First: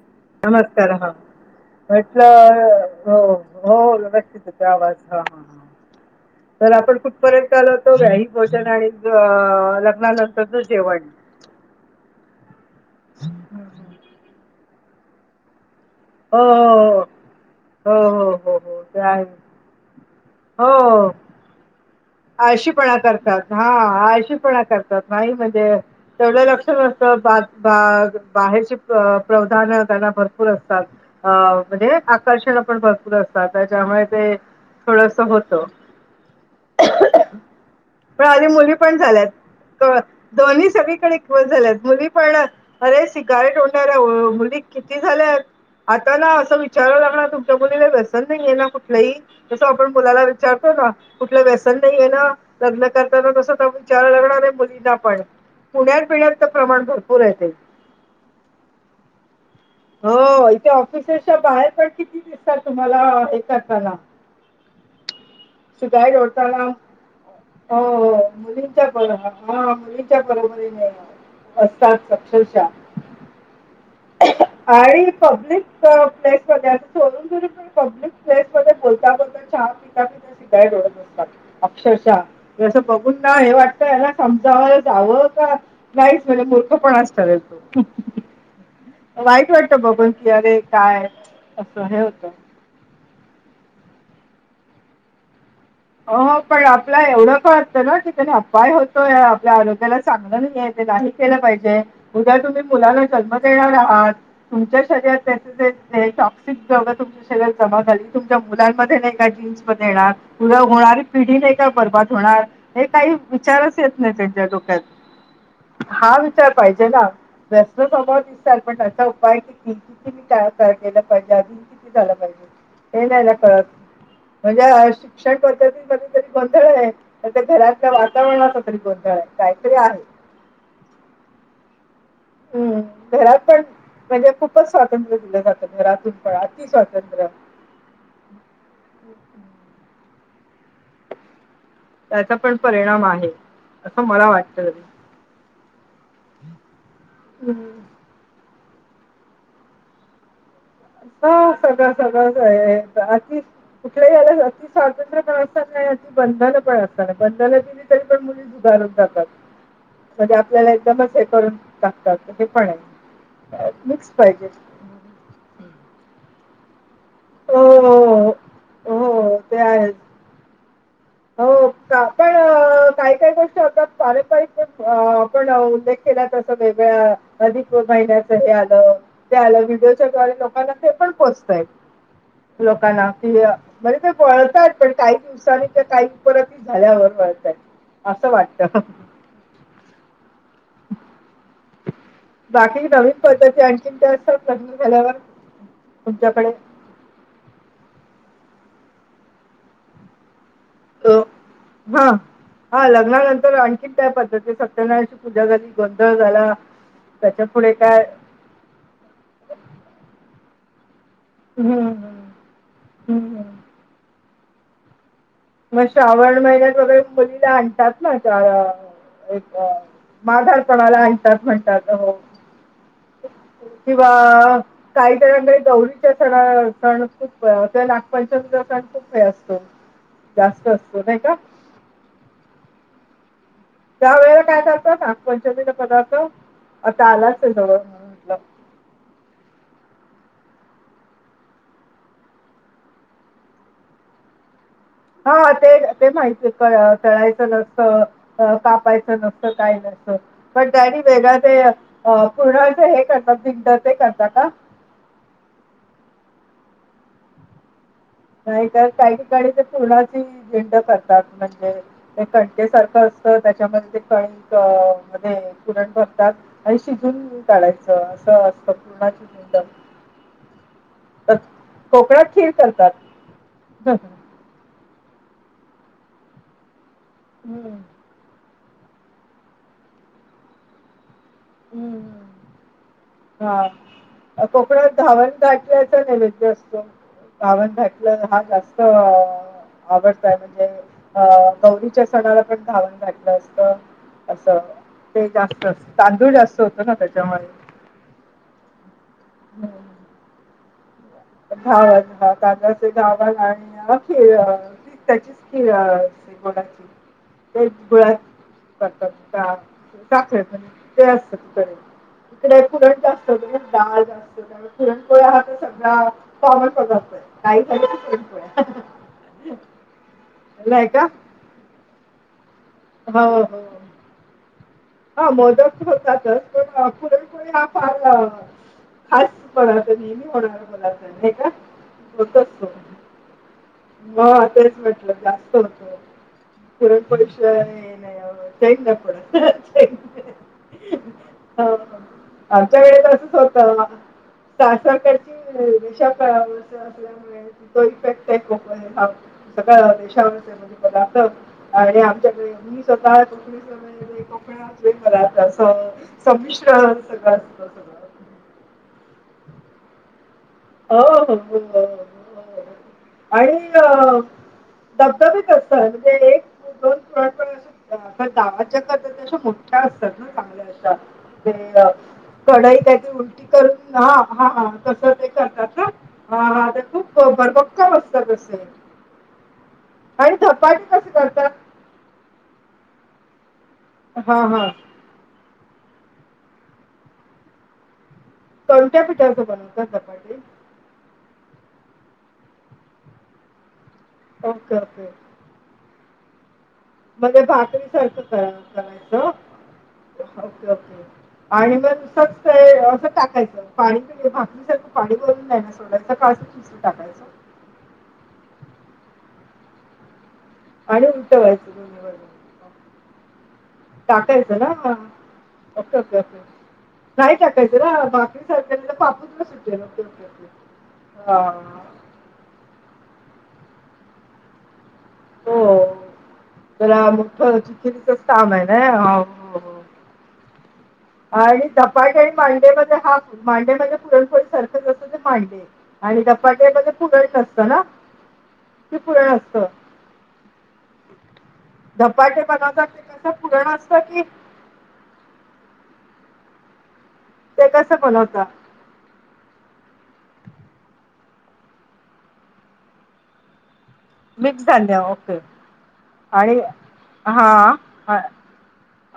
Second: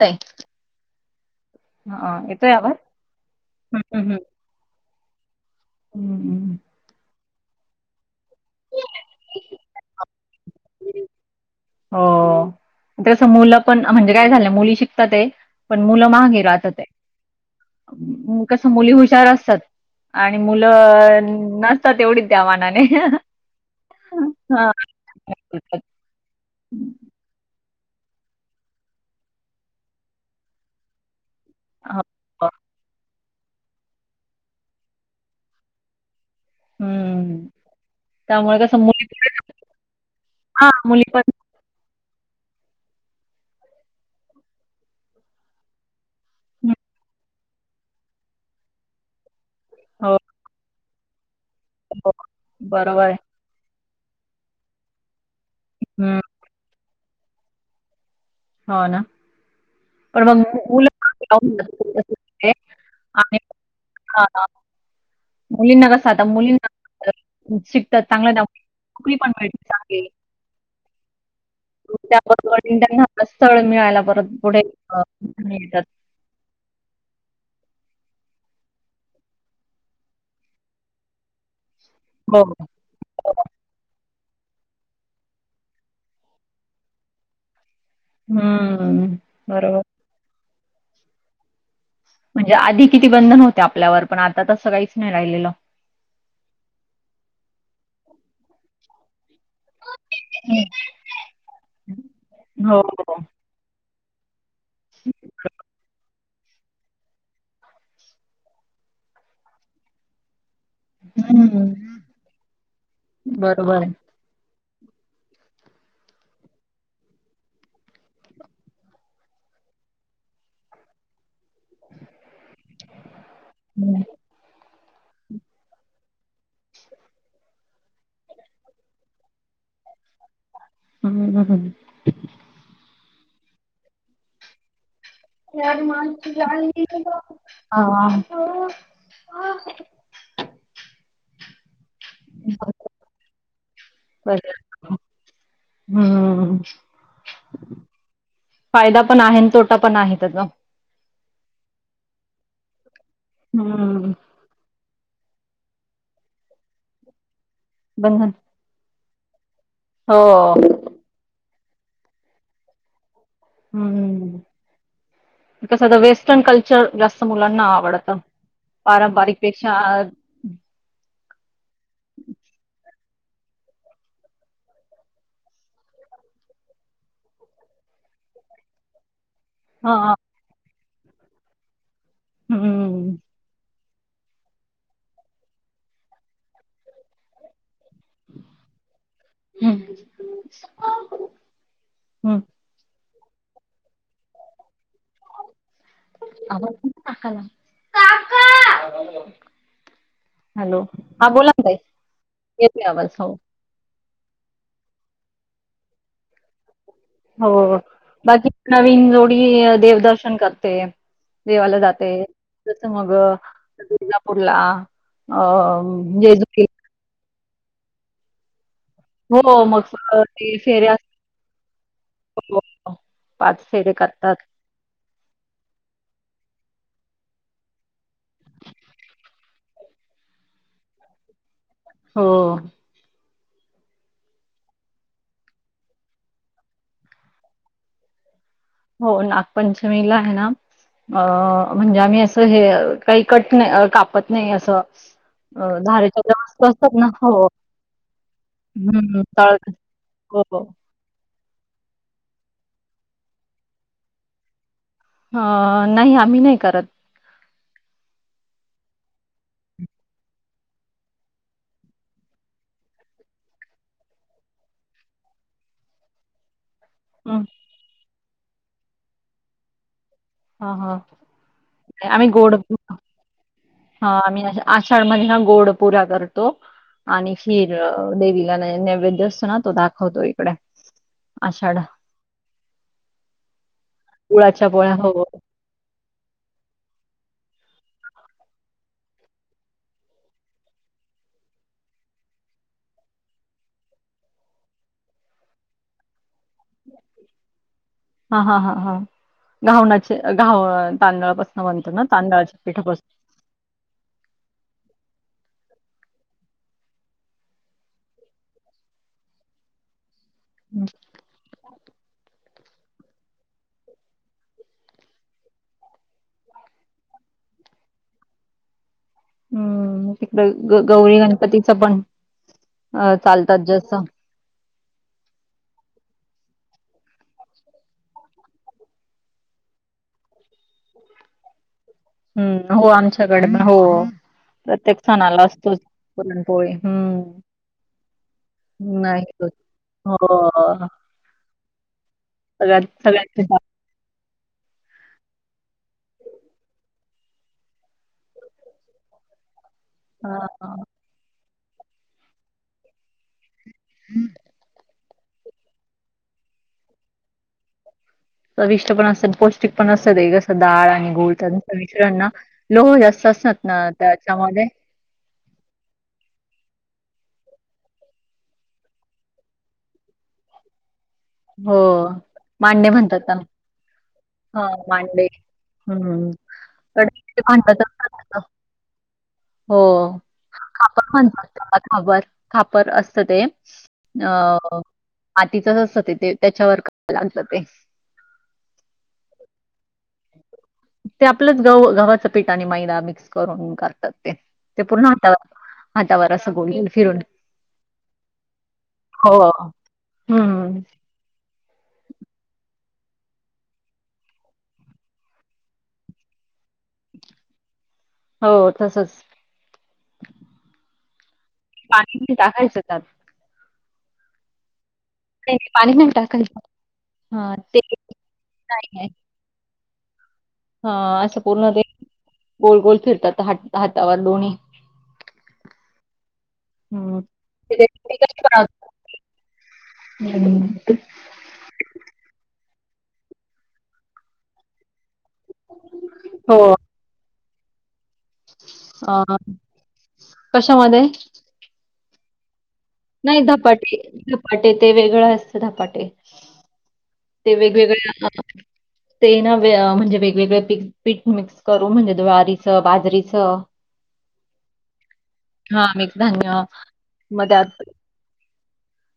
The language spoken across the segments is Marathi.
ताई. नमस्कार ह हा येतोय म्हटलं आवाज? हो हो हम्म हम्म. [unintelligible] आवाज हा ह हम्म. तर आपण कुठ पर्यंत आल होतो व्याही भोजन आणि लग्नानंतरचो जेवण हो तसं मुलं पण म्हणजे काय झालंय मुली शिकतात ते पण मुलं महागे हो राहतात आहे [inaudible] हो हो हो हो कसं हो मुली [inaudible] जा आहे हुशार असतात. आणि मुलं हो नसतात एवढीच त्या मानाने. आळशीपणा करतात हा आशीपणा हा. करतात नाही म्हणजे तेवढ लक्ष त बा बा बाहेरची प्रधान त्यांना भरपूर असतात अ म्हणजे हो. आकर्षण आपण करत र त्याच्यामुळे ते थोडस होत [inaudible] हम्म [inaudible] [inaudible] पण आधी त्यामुळे मुली कसं पण झाल्यात हा दोन्ही मुली सगळीकडे पण इक्वल झाल्यात मुली पण अरे सिगारेट होओंडऱ मुली किती झाल्या आता ना असं विचाराव लागणार तू मुलीला व्यसन नाही आहे ना कुठलंही जसं आपण हो मुलाला विचारतो ना लं व्यसन नाही आहे हो. ना लग्न बरोबर आहे. करताना तसं विचार लागणार आहे मुलींना पण पुण्यात हम्म. पिण्यात तर प्रमाण भरपूर आहे ते [inaudible] [inaudible] हो ना [inaudible] पण मग हो इथे मुलं मागे ऑफिसेसच्या राहून बाहेर पण जातात. किती दिसतात तुम्हाला आणि हेताना हा [inaudible] मुलींना कसं सुधय आता रोडता ना मुलींना [inaudible] हो शिकतात चांगलं त्या मुलींच्या बरो नोकरी हा पण मिळते मुलींच्या बरोबरी नाही [inaudible] त्याबंड स्थळ मिळाला परत पुढे अ, आणि पब्लिक मिळतात. प्लेस वगर सोडून पब्लिक [inaudible] ्स मध्ये बोलता बोलता चहा पिता पिता सिधाय डोडत असतात [inaudible] हो. अक्षरशः असं बघून ना हे वाटतय याला समजावाला जावं का नाहीच म्हणज मूर्ख पण असत तो [inaudible] हम्म वाटत बघून की अरे काय असं हे होत [inaudible] प्रतिबंधन होते आपल्यावर पण आता तसं काहीच नाही राहिलेलं हो पण आपला एवढं का असतं ना की त्याने अपाय होतो या आरोग्याला सांगलं नाही आहे ते नाही केलं पाहिजे उद्या तुम्ही हो, मुलाला हो. जन्म देणार आहात तुमच्या शरीरात त्याॉ तुमच्या शरीात जमा झाली तुमच्या मुलांमध्ये नाही का जीन्स म देणार उद होणारी पिढी नाही का हं. बर्बाद होणार हे काही बरोबर विचारच आहे. येत नाही त्यांच्या डोक्यात [inaudible] ह [inaudible] हा विचार पाहिजे ना प्रश्न सव विस्तार पण त्याचा उपाय किती किती विचार [inaudible] जे नाही कत हं. म्हणजे शिक्षण पद्धतीमध्ये तरी गोंधळ आहे तर त्या घरातल्या वातावरणाचा तरी गोंधळ आहे काहीतरी आहे ह [inaudible] हा [inaudible] [inaudible] हम्म घरात पण म्हणजे खूपच स्वतः स्वातंत्र्य [inaudible] मा त्याचा पण परिणाम आहे असं मला वाटत त [inaudible] हम [inaudible] फायदा पण आहे तोटा पण आहे त्याचा [inaudible] [inaudible] हा सगळं सगळंच आहे अति कुठल्या हं. याला अति स्वातंत्र्य असताना नाही अ बंधन पण असतना बंधन दिली तरी पण बंधन मुली जुगारून जातात हो [inaudible] म्हध आपल्याला एकदमच हे करून टाकतात हे पण आहे मिक्स पाहिजे [inaudible] आता वेस्टर्न कल्चर जास्त मुलांना हो आवडत हो हो, पारंपारिक ते पेक्षा आहे [inaudible] हो पण काय काय गोष्ट फारंार पण आपणख तस वेगळा अधिक महिन्याच हे आलं त्या व्हिडिओच्या हा द्वारे लोकांना ते पण पोहोचताय [inaudible] लोकांना हम्म कि म्हर ते वळतात पण काही दिवसांनी क काही उपर झाल्यावर वळतात [inaudible] असं वाटत. हम्म बाकी काही. स्वतःचे आणखीन का अस लग्न झाल्यावर, तुमच्याकडे हा. हॅलो, अ हा बोला ना ताई हा येतोय आवाज हो. ते सत्यनारायणची पूजा झाली गोंधळ झाला. त्याच्या हो पुढे काय बाकी नवीन जोडी देवदर्शन करते. देवाला हम्म जाते हम्म तस मग हम्म तुळजापूरला. अ मग श्रावण जेजुरी महिन्यात वगैरे मुलीला आणतात ना. एक हो मग स- ते माघार फेऱ्या पणाला आणतात म्हणतात हो. असतात, पाच फेरे किंवा करतात काही जणांकडे गौरीच्या सणाला सण खूप त्या नागपांचमीचा सण खूप हे असतो. जास्त असतो नाही का. हो. त्या वेळला काय करतं ना पंचमीला पदार्थ, आता आलाच जवळण म्हटलं. हो नागपंचमीला आहे ना. अ म्हणजे आम्ही असं हे काही कट नाही कापत नाही असं. हा अ, ते ते धारेच्या ज्या माहिती वस्तू असतात तळायच ना हो. यचं नसतं कापायचं हं, नसत तळण काय नसत. हो, हो. पण त्या आधी वेगळा ते अ पुढ असं हे करतात पिंपच ते करतात का. अ नाही आम्ही नाही करत. नाहीत काही ठिकाणी ते पुरणाची झेंड करतात म्हणजे ते कानक्की सरक असं ते त्याच्यामध्ये ते कही म्हण पुरण भरतात. आणि शिजून हं, काढायचं असं असतं पूर्णाची धिरडे. ह ह आम्ही गोड, करतात. हा आम्ही नाही. आषाड महीना गोड पुऱ्या करतो आणि खीर हम्म देवी ला नैवेद असतो ना तो दाखवतो इकडे. आषाढा हम्म हा पुुरणाच्या पोळ्या हवं. नैवेद असतो बावनटलं हा जास्त आवडतय म्हणजे, अ गौरीच्या सणाला पण धावण घातलं असत. अस ते जास्त जास्त होतो ना त्याच्यामुळे हा हा हा हा घावणाचे घाव तांदळापासून बनतो गावल ना हा तांदळाच्या तांदळाचे पिठापासून. घावन आणि अ खीर त्याचीच [unintelligible] दाख ते असत तडे. तडे फरंट असतो द डाळ जास्त त्या पूरणपोळ हा तर सगळा कॉमन पदार्थ. काही झालं की पुरणपोळ्या. हम्म तिकड ग नाही का गौरी गणपतीचं पण अ हो हो चालतात जस हा मोदक होतातच, पण पुरणपोळी हा फार हाच पदार्थ नेहमी होणारा पदार्थ नाही का? होत असतो हम्म हो आमच्याकडे पण हो. तेच प्रत्येक म्हटलं सणाला जास्त असतोच होतं. पुरणपोळी. हम्म नाही तो- [unintelligible] हो. नाही. आमच्या सगळ्यात वेळेस तसंच सगळ्यांची होतं. सासरकडची रेशाव असल्यामुळे तो इफेक्ट आहे खूप [unintelligible] सगळ्या देशावर हां पदार्थ आणि आमच्याकडे मी स्वतः सगळ्या पदार्थांच संमिश्रन सगळं असत सगळ. चविष्ट पण असेल पौष्टिक पण असेल [unintelligible] डाळ हो, आणि गुळ हो, हो, हो, मिश्रणना हो. लोह जास्त असतात ना त्याच्यामध्ये धबधबे कस म्हणजे एक दोन पुरणपोळ्या घातल्या. गावाच्या करत्यात तश्या मोठ्या असतात ना चांगल्या अश्या. ते हो अ कढई मांडे काहीतरी म्हणतात त्यांना उलटी करून हा हा हां तस मांडे हम्म भरभक्कम असतात अड असे [unintelligible] हो आणि धपाटे कसे खापर म्हणतात करतात त्याला खापर असं ते हा हा अ तिथ असतं ते त्याच्यावर काही [unintelligible] कोणत्या पिठाचं बनवता धपाटे? ते आपलंच गव गव्हाचं पिठ आणि मैदा मिक्स करून करतात ते ओके ते पुन्हा हातावर हातावर अस मग भाकरी सारखं करा करायचं? हो. ओके हं. ओके. आणि मग नुसतच ते असं टाकायचं. पाणी म्हणजे भाकरीसारखं पाणी भरून नाही ना सोडायचं? का अस [unintelligible] टाकायचं. हो तसच. आणि उलटवायचं दोन्ही पाणी नई टाकायचं वरून त्यात. टाकायचं ना हा. नाही पाणी नाही टाकायचं. नाही हां टाकायचं ते ना. भाकरी सारखे त्याचा पापुद्रा सुटल मग हा असं पूर्ण ते गोल गोल फिरतात हात हातावर दोन्ही. हो. हं. [unintelligible] ते चिखलीच रेसिपी च कशी काम आहे बनवतात? ना हो हो. हं. आणि धपाटे आणि मांडे मध्ये हा मांडे म्हणजे पुरणपोळी सारखेच असं मांडे आणि हो. धपाटामध्ये पुरण नसतं ना? की पुरण अ असतं कशामध्ये? धपाटे बनवतात ते कसं नाही पुरण धपाटे, असतं की धपाटे ते वेगळं असत धपाटे. ते कसं वेगवेगळ्या बनवता? ते नवे अ म्हणजे वेगवेगळे पी पीठ मिक्स करू म्हणजे द्वारीचं, बाजरीचं. मिक्स झांडिया ओके हां, मिक्स आणि धान्य. हा मग त्यात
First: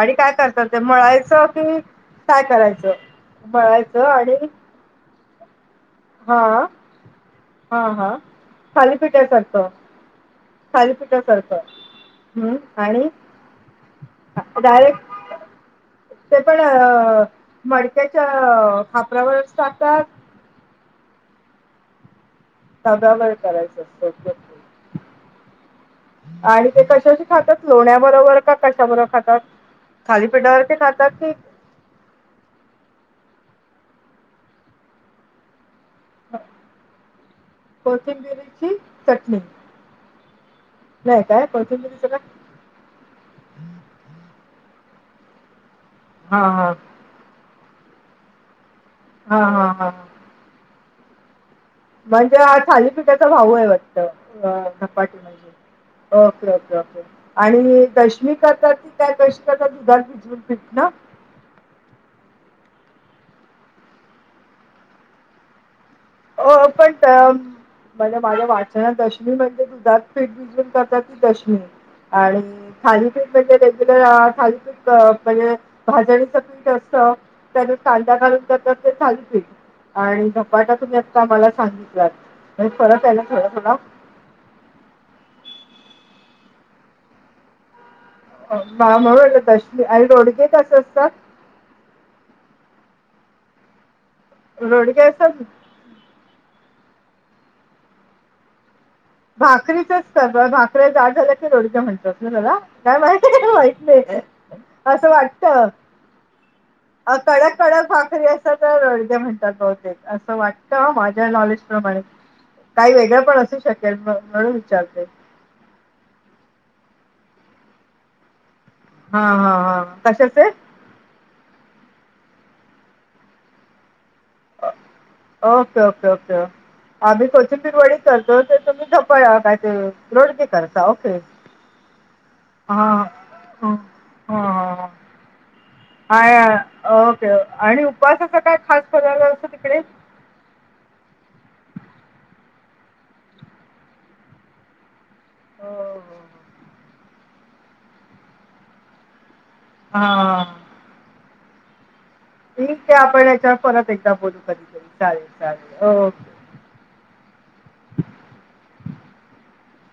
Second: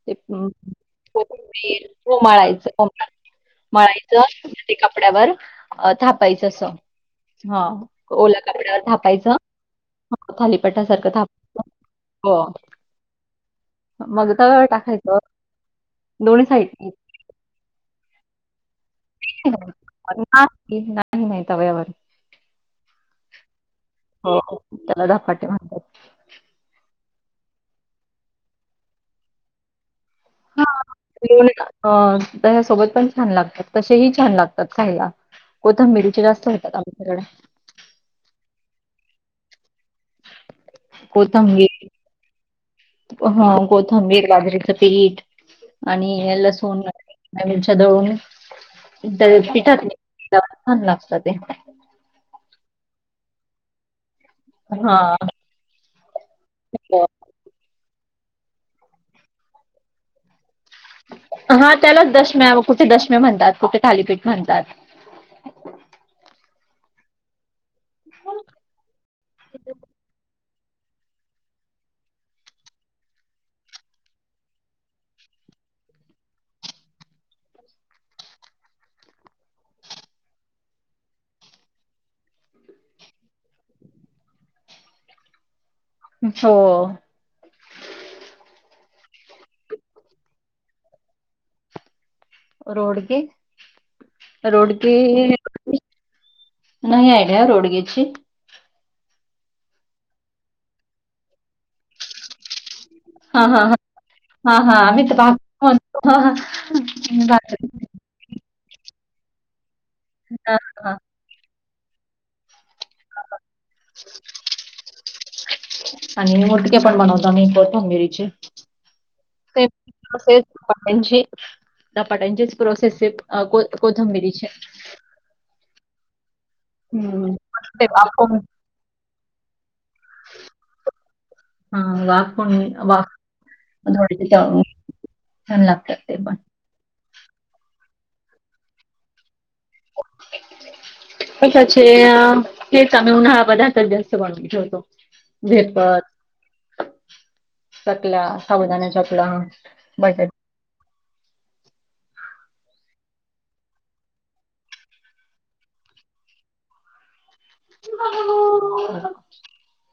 आणि ते काय अं, करतात ते मळायचं कि कोथिंबीर हो काय मळायचं हो करायचं? मळायचं आणि कपड्यावर अ हा थापायचं अस. हा ओला कपड्यावर थापायचं. थालीपीठासारखं थालीपीठासारखं थाप हो. हम्म आणि मग तव्यावर टाकायचं. डायरेक्ट ते दोन्ही पण साईडनी. अ मडक्याच्या खापरावरच टाकतात [unintelligible] नाही नाही नाही तव्यावर. तव्यावर करायच असत हो, त्याला धपाटे म्हणतात. आणि ते कशाशी? खातात लोण्या बरोबर का कशा बरोबर खातात. थालीपीठावर हा ते खातात की लोण्या अ दह्यासोबत पण छान लागतं. तसेही छान लागतात खायला कोथिंबीर चे जास्त होतात आमच्याकडे. ह चटणी. नाही काय कोथिंबीर कोथिंबिरीचं काय हा कोथिंबीर बाजरीच पीठ आणि हा हा लसूण, मिरच्या दळून हा हा पिठात मिक्स हा केल्यावर छान लागताते. म्हणजे हा थालीपीठाचा भाऊ आहे वाटतं. हां. धपाटे म्हणजे ओके ओके ओके आणि दश्मी करतात ती काय कशी करतात दुधात भिजून? हा त्यालाच दशम्या कुठे दशम्या म्हणतात, कुठे थालीपीठ म्हणतात. हो पण त्या अ म्हजे माझ्या वाचन्यात दशमी म्हणजे दुधात पीठ बिजून करता ती दशमी. आणि थालीपीठ म्हणजे रेग्युलर थालीपीठ म्हणजे भाजणीचं पीठ असत. त्याच्यात कांदा घालून करतात ते थालीपीठ आणि धपाटा तुम्ही अ ता मला सांगितलात आणि फरकेना थोडा थोडा. हो. [unintelligible] आणि रोडगे कस असतात. रोड के, रोड के. रोडगे असतात नाही आयडिया रोडग्याची. भाकरीचच तर भाकऱ्या जाड झाल्या की रोडगे म्हणतात ना त्याला. काय माहिती, हां, हां, हां. माहित नाही हां, हां. आम्ही असं तर वाटत. भाकरी म्हणतो. हां, हां. कडक भाकरी. कडक भाकरी असते तर रोडगे म्हणतात बहुतेक असं हां, हां. वाटतं माझ्या नॉलेज प्रमाणे काही वेगळं पण असू शकेल म्हणून विचारते. आणि मुटक्या पण बनवतो आम्ही कोथंबिरीचे. हा हा तेच हा तसेच कशाचे धपाट्यांची धपाट्यांचीच प्रोसेसत कोन कोन ओके ओके ओके. आम्ही हम्म. ते कोथिंबिरवडी वाफवून करतो त तुम्ही धपा काय ते रोडगे करता ओके. हा वाफुण हा ह वाफुन [unintelligible] लागत. हाय. ओके आणि उपवासाचा काय खास फराळ असतो तिकडे. कशाचे तेच आम्ही उन्हाळा पदार्थात जास्त बनवून ठेवतो. हो, वेफर्स, हो. चकल्या, साबुदाण्याचकल्या. हा. ठीके आपण याच्यावर परत एकदा बोलू कधीतरी चालेल चालेल ओके. [inaudible] [inaudible]